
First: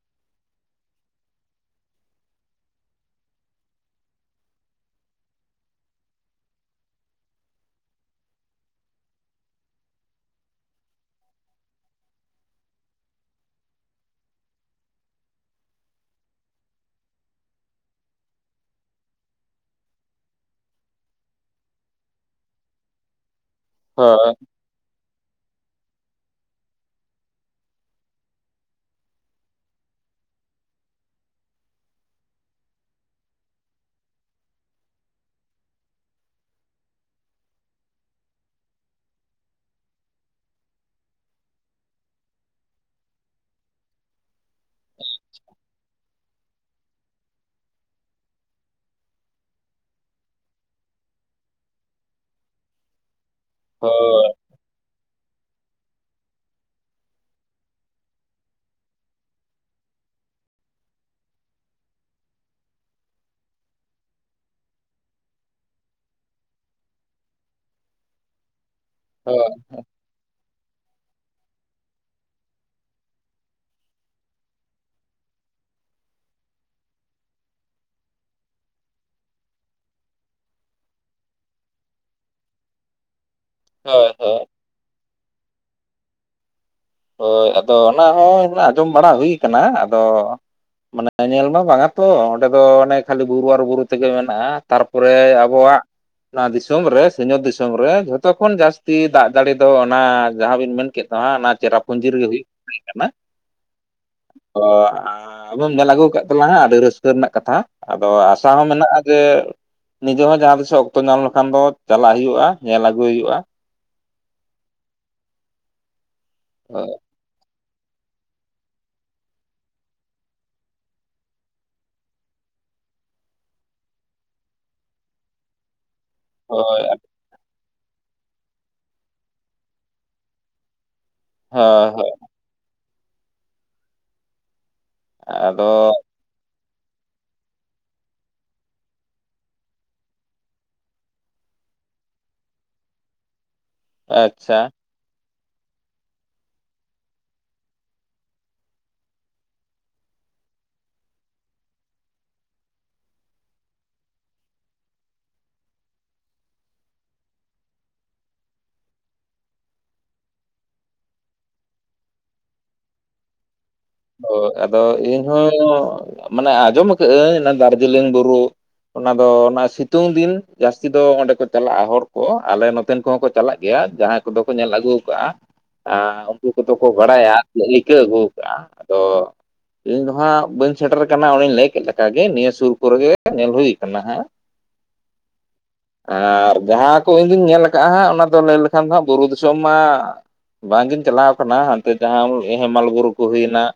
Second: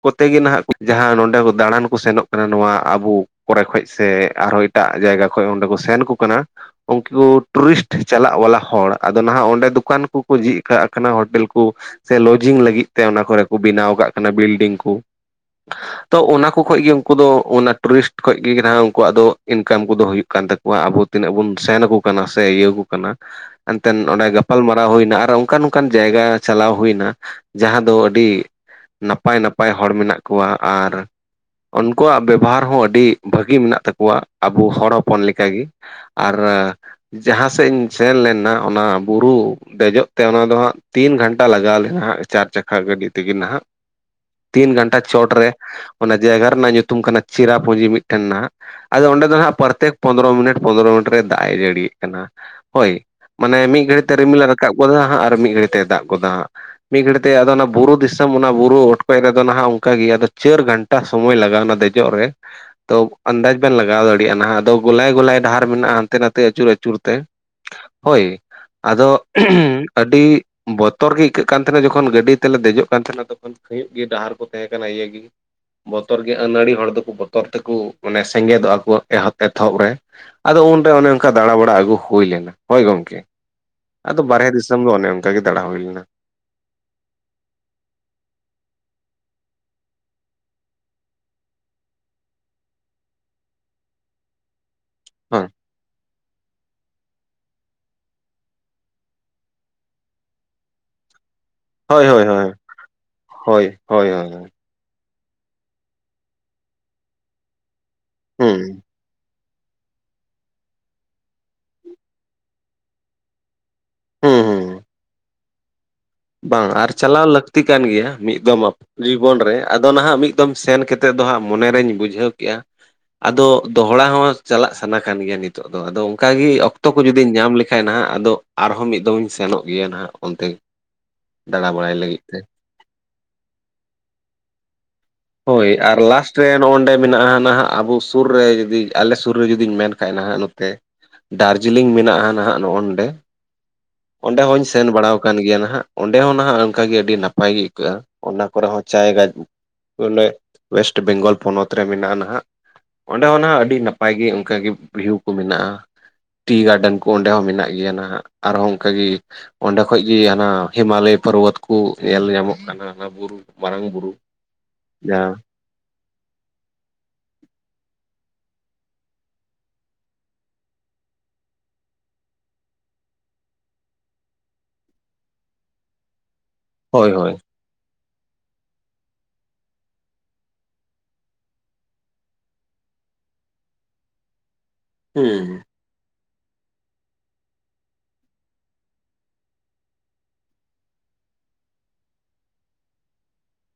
B: ᱠᱚᱛᱮ ᱜᱮ ᱱᱟ-ᱦᱟᱸᱜ ᱡᱟᱦᱟᱸ ᱱᱚᱰᱮ ᱫᱟᱲᱟᱱ ᱠᱚ ᱥᱮᱱᱚᱜ ᱠᱟᱱᱟ ᱱᱚᱣᱟ ᱟᱵᱚ ᱠᱚᱨᱮ ᱠᱷᱚᱡ ᱥᱮ ᱟᱨᱦᱚᱸ ᱮᱴᱟᱜ ᱡᱟᱭᱜᱟ ᱠᱷᱚᱱ ᱚᱸᱰᱮ ᱠᱚ ᱥᱮᱱ ᱠᱚ ᱠᱟᱱᱟ ᱩᱱᱠᱩ ᱠᱚ ᱴᱩᱨᱤᱥᱴ ᱪᱟᱞᱟᱜ ᱵᱟᱞᱟ ᱦᱚᱲ ᱟᱫᱚ ᱱᱟ-ᱦᱟᱸᱜ ᱚᱸᱰᱮ ᱫᱚᱠᱟᱱ ᱠᱚᱠᱚ ᱡᱷᱤᱡ ᱠᱟᱜ ᱠᱟᱱᱟ ᱦᱳᱴᱮᱞ ᱠᱚ ᱥᱮ ᱞᱚᱡᱤᱝ ᱞᱟᱹᱜᱤᱫ ᱛᱮ ᱚᱱᱟ ᱠᱚᱨᱮ ᱠᱚ ᱵᱮᱱᱟᱣ ᱠᱟᱜ ᱠᱟᱱᱟ ᱵᱤᱞᱰᱤᱝ ᱠᱚ
A: [inaudible]
B: ᱛᱚ ᱚᱱᱟ ᱠᱚ ᱠᱷᱚᱡ ᱜᱮ ᱩᱱᱠᱩ ᱫᱚ ᱚᱱᱟ ᱴᱩᱨᱤᱥᱴ ᱠᱷᱡ ᱜᱮ ᱱᱟ-ᱦᱟᱸᱜ ᱩᱱᱠᱩᱣᱟᱜ ᱫᱚ ᱤᱱᱠᱟᱢ ᱠᱚᱫᱚ ᱦᱩᱭᱩᱜ ᱠᱟᱱ ᱛᱟᱠᱚᱣᱟ ᱟᱵᱚ ᱛᱤᱱᱟᱹᱜ ᱵᱚᱱ ᱥᱮᱱ ᱟᱠᱚ ᱠᱟᱱᱟ ᱥᱮ ᱤᱭᱟᱹ ᱠᱚ ᱠᱟᱱᱟ ᱮᱱᱛᱮᱱ ᱚᱸᱰᱮ
A: ᱦᱳᱭ
B: ᱜᱟᱯᱟᱞ ᱢᱟᱨᱟᱣ ᱦᱩᱭᱱᱟ ᱟᱨ ᱚᱱᱠᱟᱱ ᱚᱱᱠᱟᱱ ᱡᱟᱭᱜᱟ ᱪᱟᱞᱟᱣ ᱦᱩᱭᱱᱟ ᱡᱟᱦᱟᱸ ᱫᱚ ᱟᱹᱰᱤ ᱱᱟᱯᱟᱭ ᱱᱟᱯᱟᱭ ᱦᱚᱲ ᱢᱮᱱᱟᱜ ᱠᱚᱣᱟ ᱟᱨ ᱩᱱᱠᱩᱣᱟᱜ ᱵᱮᱵᱷᱟᱨ ᱦᱚᱸ ᱟᱹᱰᱤ ᱵᱷᱟᱹᱜᱤ ᱢᱮᱱᱟᱜ ᱛᱟᱠᱚᱣᱟ ᱟᱵᱚ ᱦᱚᱲ ᱦᱚᱯᱚᱱ ᱞᱮᱠᱟᱜᱮ ᱟᱨᱻ ᱨᱟ ᱡᱟᱦᱟᱸ ᱥᱮᱫ ᱤᱧ ᱥᱮᱱ ᱞᱮᱱᱟ ᱚᱱᱟ ᱵᱩᱨᱩ ᱫᱮᱡᱚᱜ ᱛᱮ ᱚᱱᱟ ᱫᱚ ᱦᱟᱸᱜ ᱛᱤᱱ ᱜᱷᱚᱱᱴᱟ ᱞᱟᱜᱟᱣ ᱞᱮᱱᱟ ᱦᱟᱸᱜ ᱪᱟᱨ ᱪᱟᱠᱷᱟ ᱜᱟᱹᱰᱤ ᱛᱮᱜᱮ ᱱᱟ-ᱦᱟᱸᱜ ᱛᱤᱱ ᱜᱷᱟᱱᱴᱟ ᱪᱚᱴ ᱨᱮ ᱚᱱᱟ ᱡᱟᱭᱜᱟ ᱨᱮᱱᱟᱜ ᱧᱩᱛᱩᱢ ᱠᱟᱱᱟ ᱪᱤᱨᱟᱯᱩᱸᱡᱤ ᱢᱤᱫᱴᱮᱱ ᱨᱮᱱᱟᱜ ᱟᱫᱚ ᱚᱸᱰᱮ ᱫᱚ ᱦᱟᱸᱜ ᱯᱨᱚᱛᱛᱮᱠ ᱯᱚᱱᱫᱽᱨᱚ ᱢᱤᱱᱤᱴ ᱯᱚᱱᱫᱽᱨᱚ ᱢᱤᱱᱤᱴ ᱨᱮ ᱫᱟᱜ ᱮ ᱡᱟᱹᱲᱤᱭᱮᱫ ᱠᱟᱱᱟ ᱦᱳᱭ ᱢᱟᱱᱮ ᱢᱤᱫ ᱜᱷᱟᱹᱲᱤ ᱛᱮ
A: ᱦᱳᱭ
B: ᱨᱤᱢᱤᱞᱮ ᱨᱟ ᱨᱟᱠᱟᱵ ᱜᱚᱫᱟ ᱦᱟᱸᱜ ᱟᱨ ᱢᱤᱫ ᱜᱷᱟᱹᱲᱤ ᱛᱮ ᱫᱟᱜ ᱜᱚᱫᱟ ᱦᱟᱸᱜ ᱢᱤᱫ ᱜᱷᱟᱹᱲᱤᱡ ᱛᱮ ᱟᱫᱚ ᱚᱱᱟ ᱵᱩᱨᱩ ᱫᱤᱥᱚᱢ ᱚᱱᱟ ᱵᱩᱨᱩ [unintelligible] ᱨᱮᱫᱚ ᱱᱟ-ᱦᱟᱸᱜ ᱚᱱᱠᱟ ᱜᱮ ᱟᱫᱚ ᱪᱟᱹᱨ ᱜᱷᱚᱱᱴᱟ ᱥᱚᱢᱚᱭ ᱞᱟᱜᱟᱣ ᱱᱟ ᱚᱱᱟ ᱫᱮᱡᱚᱜ ᱨᱮ ᱛᱚ ᱟᱱᱫᱟᱡ ᱵᱮᱱ ᱞᱟᱜᱟᱣ ᱫᱟᱲᱮᱭᱟᱜᱼᱟ ᱱᱟᱦᱟᱜ ᱟᱫᱚ ᱜᱚᱞᱟᱭ ᱜᱚᱞᱟᱭ ᱰᱟᱦᱟᱨ ᱢᱮᱱᱟᱜᱼᱟ ᱦᱟᱱᱛᱮ ᱱᱟᱛᱮ ᱟᱹᱪᱩᱨ ᱟᱹᱪᱩᱨ ᱛᱮ ᱦᱳᱭ ᱟᱫᱚ
A: ᱦᱳᱭ
B: ᱟᱹᱰᱤ ᱵᱚᱛᱚᱨ ᱜᱮ ᱟᱹᱭᱠᱟᱹᱜ ᱠᱟᱱ ᱛᱟᱦᱮᱱᱟ ᱡᱚᱠᱷᱚᱱ ᱜᱟᱹᱰᱤ ᱛᱮᱞᱮ ᱫᱮᱡᱚᱜ ᱠᱟᱱ ᱛᱟᱦᱮᱱᱟ ᱛᱚᱠᱷᱚᱱ ᱦᱩᱭᱩᱜ ᱜᱮ ᱰᱟᱦᱟᱨ ᱠᱚ ᱛᱟᱦᱮᱸ ᱠᱟᱱᱟ ᱤᱭᱟᱹ ᱜᱮ ᱵᱚᱛᱚᱨ ᱜᱮ ᱟᱹᱱᱟᱲᱤ ᱦᱚᱲ ᱫᱚᱠᱚ ᱵᱚᱛᱚᱨ ᱛᱮᱠᱚ ᱢᱟᱱᱮ ᱥᱮᱸᱜᱮᱫᱚᱜᱼᱟ ᱠᱚ ᱮᱦᱚᱵ ᱮᱛᱚᱦᱚᱵ ᱨᱮ ᱟᱫᱚ ᱩᱱᱨᱮ ᱚᱱᱮ ᱚᱱᱠᱟ ᱫᱟᱸᱲᱟᱵᱟᱲᱟ ᱟᱹᱜᱩ ᱦᱩᱭ ᱞᱮᱱᱟ ᱦᱳᱭ ᱜᱚᱢᱠᱮ
A: ᱦᱳᱭ
B: ᱟᱫᱚ
A: ᱦᱳᱭ
B: ᱵᱟᱨᱦᱮ ᱫᱤᱥᱚᱢ ᱫᱚ ᱚᱱᱮ ᱚᱱᱠᱟ ᱜᱮ ᱫᱟᱲᱟ ᱦᱩᱭ ᱞᱮᱱᱟ
A: ᱦᱳᱭ ᱟᱫᱚ ᱚᱱᱟ ᱦᱚᱸ ᱟᱸᱡᱚᱢ ᱵᱟᱲᱟ ᱦᱩᱭ ᱠᱟᱱᱟ ᱟᱫᱚ ᱢᱟᱱᱮ ᱧᱮᱞ ᱢᱟ ᱵᱟᱝ-ᱟ ᱛᱚ ᱚᱸᱰᱮ ᱫᱚ ᱚᱱᱮ ᱠᱷᱟᱹᱞᱤ ᱵᱩᱨᱩ ᱟᱨ ᱵᱩᱨᱩ ᱛᱮᱜᱮ ᱢᱮᱱᱟᱜᱼᱟ ᱛᱟᱨᱯᱚᱨᱮ
B: ᱵᱟᱝ
A: ᱟᱵᱚᱣᱟᱜ ᱚᱱᱟ ᱫᱤᱥᱚᱢ ᱨᱮ ᱥᱤᱧᱚᱛ ᱫᱤᱥᱚᱢ ᱨᱮ ᱡᱷᱚᱛᱚ ᱠᱷᱚᱱ ᱡᱟᱹᱥᱛᱤ ᱫᱟᱜ ᱡᱟᱲᱤ ᱫᱚ ᱚᱱᱟ ᱡᱟᱦᱟᱸᱵᱤᱱ ᱢᱮᱱ ᱠᱮᱫ-ᱟ ᱚᱱᱟ ᱪᱮᱨᱟ
B: ᱦᱳᱭ ᱦᱳᱭ ᱦᱳᱭ ᱦᱳᱭ ᱦᱳᱭ ᱦᱳᱭ
A: ᱛᱚ ᱟ ᱟᱵᱚᱢ ᱧᱮᱞ ᱟᱹᱜᱩ ᱟᱠᱟᱫ ᱛᱟᱞᱟᱝ-ᱟ ᱟᱹᱰᱤ ᱨᱟᱹᱥᱠᱟᱹ ᱨᱮᱱᱟᱜ ᱠᱟᱛᱷᱟ ᱟᱫᱚ ᱟᱥᱟ
B: ᱦᱩᱸ
A: ᱦᱚᱸ ᱢᱮᱱᱟᱜᱼᱟ ᱡᱮ ᱱᱤᱡᱮ ᱦᱚᱸ ᱡᱟᱦᱟᱸ ᱛᱤᱥᱚᱜ ᱚᱠᱛᱚ ᱧᱟᱢ ᱞᱮᱠᱷᱟᱱ ᱫᱚ ᱪᱟᱞᱟᱜ ᱦᱩᱭᱩᱜᱼᱟ ᱧᱮᱞ ᱟᱹᱜᱩᱭ ᱦᱩᱭᱩᱜᱼᱟ
B: ᱦᱩᱸ ᱦᱩᱸ ᱵᱟᱝ ᱟᱨ
A: ᱦᱳᱭ
B: ᱪᱟᱞᱟᱣ ᱞᱟᱹᱠᱛᱤ ᱠᱟᱱ ᱜᱮᱭᱟ ᱢᱤᱫ ᱫᱚᱢ ᱡᱤᱵᱚᱱ ᱨᱮ ᱟᱫᱚ ᱱᱟ-ᱦᱟᱸᱜ ᱢᱤᱫ ᱫᱚᱢ ᱥᱮᱱ ᱠᱟᱛᱮᱫ ᱫᱚ ᱦᱟᱸᱜ ᱢᱚᱱᱮᱨᱤᱧ ᱵᱩᱡᱷᱟᱹᱣ ᱠᱮᱜᱼᱟ ᱟᱫᱚ ᱫᱚᱦᱲᱟ ᱦᱚᱸ ᱪᱟᱞᱟᱜ ᱥᱟᱱᱟ ᱠᱟᱱ ᱜᱮᱭᱟ ᱱᱤᱛᱳᱜ ᱫᱚ ᱟᱫᱚ ᱚᱱᱠᱟ ᱜᱮ
A: ᱦᱳᱭ
B: ᱚᱠᱛᱚ ᱠᱚ ᱡᱩᱫᱤ ᱫᱤᱧ ᱧᱟᱢ ᱞᱮᱠᱷᱟᱡ ᱱᱟ-ᱦᱟᱸᱜ ᱟᱫᱚ ᱟᱨᱦᱚᱸ ᱢᱤᱫ ᱫᱚᱢ ᱤᱧ ᱥᱮᱱᱚᱜ ᱜᱮᱭᱟ ᱱᱟ-ᱦᱟᱸᱜ ᱚᱱᱛᱮ ᱫᱟᱬᱟ ᱵᱟᱲᱟᱭ
A: ᱦᱳᱭ
B: ᱞᱟᱹᱜᱤᱫ ᱛᱮ ᱾
A: ᱟᱫᱚ
B: ᱦᱳᱭ ᱟᱨ ᱞᱟᱥᱴ ᱨᱮ ᱱᱚᱜ ᱚᱸᱰᱮ ᱢᱮᱱᱟᱜᱼᱟ ᱱᱟᱦᱟᱜ ᱟᱵᱚ ᱥᱩᱨ ᱨᱮ ᱡᱩᱫᱤ ᱟᱞᱮ ᱥᱩᱨ ᱨᱮ ᱡᱩᱫᱤ ᱢᱮᱱ ᱠᱷᱟᱡ ᱱᱟᱦᱟᱜ ᱱᱚᱛᱮ ᱾ ᱫᱟᱨᱡᱤᱞᱤᱝ ᱢᱮᱱᱟᱜᱼᱟ ᱱᱟᱦᱟᱜ ᱱᱚᱜᱼ ᱱᱚᱰᱮ ᱚᱸᱰᱮ
A: ᱟᱪᱪᱷᱟ
B: ᱦᱚᱧ ᱥᱮᱱ ᱵᱟᱲᱟᱣ ᱠᱟᱱ ᱜᱮᱭᱟ ᱱᱟᱦᱟᱜ ᱚᱸᱰᱮ ᱦᱚᱸ ᱱᱟᱦᱟᱜ ᱚᱱᱠᱟ ᱜᱮ ᱟᱹᱰᱤ ᱱᱟᱯᱟᱭ ᱜᱮ ᱟᱹᱭᱠᱟᱹᱜᱼᱟ, ᱚᱱᱟ ᱠᱚᱨᱮ ᱦᱚᱸ ᱪᱟᱭ ᱜᱟᱡ ᱵᱚᱞᱮ ᱚᱭᱮᱥᱴ ᱵᱮᱝᱜᱚᱞ ᱯᱚᱱᱚᱛ ᱨᱮ ᱢᱮᱱᱟᱜᱼᱟ ᱱᱟᱦᱟᱜ᱾ ᱚᱸᱰᱮ ᱦᱚᱸ ᱟᱹᱰᱤ ᱱᱟᱯᱟᱭ ᱜᱮ ᱚᱱᱠᱟ ᱜᱮ ᱵᱷᱤᱭᱩ ᱠᱚ ᱢᱮᱱᱟᱜᱼᱟ ᱾ ᱴᱤ ᱜᱟᱨᱰᱮᱱ ᱠᱚ ᱚᱸᱰᱮ ᱦᱚᱸ ᱢᱮᱱᱟᱜ ᱜᱮᱭᱟ, ᱟᱨᱦᱚᱸ ᱚᱱᱠᱟ ᱜᱮ ᱚᱸᱰᱮ ᱠᱷᱚᱡ ᱜᱤ ᱦᱟᱱᱟ ᱦᱤᱢᱟᱞᱚᱭ ᱯᱚᱨᱵᱚᱛ ᱠᱚ ᱧᱮᱞ ᱧᱟᱢᱚᱜ ᱠᱟᱱᱟ ᱚᱱᱟ ᱵᱩᱨᱩ ᱢᱟᱨᱟᱝ ᱵᱩᱨᱩ ᱾
A: ᱦᱳᱭ ᱟᱫᱚ ᱤᱧ ᱦᱚᱸ ᱢᱟᱱᱮ ᱟᱸᱡᱚᱢ ᱟᱠᱟᱜ ᱟᱹᱧ ᱚᱱᱟ ᱫᱟᱨᱡᱤᱞᱤᱝ ᱵᱩᱨᱩ ᱚᱱᱟ ᱫᱚ ᱚᱱᱟ ᱥᱤᱛᱩᱝ ᱫᱤᱱ ᱡᱟᱹᱥᱛᱤ ᱫᱚ ᱚᱸᱰᱮ ᱠᱚ ᱪᱟᱞᱟᱜᱼᱟ ᱦᱚᱲ ᱠᱚ ᱟᱞᱮ ᱱᱚᱛ ᱱᱚᱛᱮᱱ ᱠᱚᱦᱚᱸ ᱠᱚ ᱪᱟᱞᱟᱜ ᱜᱮᱭᱟ ᱡᱟᱦᱟᱸᱭ ᱠᱚᱫᱚ ᱠᱚ ᱧᱮᱞ ᱟᱹᱜᱩ ᱠᱟᱜᱼᱟ ᱾ ᱩᱱᱠᱩ ᱠᱚᱫᱚ ᱠᱚ
B: ᱦᱳᱭ ᱦᱳᱭ
A: ᱵᱟᱲᱟᱭᱟ ᱨᱤᱠᱟᱹ ᱟᱹᱜᱩ ᱠᱟᱜᱼᱟ, ᱟᱫᱚ ᱤᱧ ᱫᱚ ᱦᱟᱸᱜ ᱵᱟᱹᱧ ᱥᱮᱴᱮᱨ ᱟᱠᱟᱱᱟ, ᱚᱱᱮᱧ ᱞᱟᱹᱭ ᱠᱮᱫ ᱞᱮᱠᱟ ᱜᱮ ᱱᱤᱭᱟᱹ ᱥᱩᱨ ᱠᱚᱨᱮᱜ ᱜᱮ ᱧᱮᱞ ᱦᱩᱭ ᱟᱠᱟᱱᱟ ᱦᱟᱸᱜ ᱾ [inaudible]
B: ᱦᱩᱸ ᱾
A: ᱟᱨ ᱡᱟᱦᱟᱸ ᱠᱚ ᱤᱧ ᱫᱩᱧ ᱧᱮᱞ ᱟᱠᱟᱟᱜᱼᱟ ᱦᱟᱸᱜ ᱚᱱᱟ ᱫᱚ ᱞᱟᱹᱭ ᱞᱮᱠᱷᱟᱱ ᱫᱚ ᱦᱟᱸᱜ ᱵᱩᱨᱩ ᱫᱤᱥᱚᱢ ᱢᱟᱜ ᱵᱟᱝᱜᱤᱧ ᱪᱟᱞᱟᱣ ᱟᱠᱟᱱᱟ, ᱦᱟᱱᱛᱮ ᱡᱟᱦᱟᱸ ᱦᱮᱢᱟᱞ ᱵᱩᱨᱩ ᱠᱚ ᱦᱩᱭᱱᱟ ᱾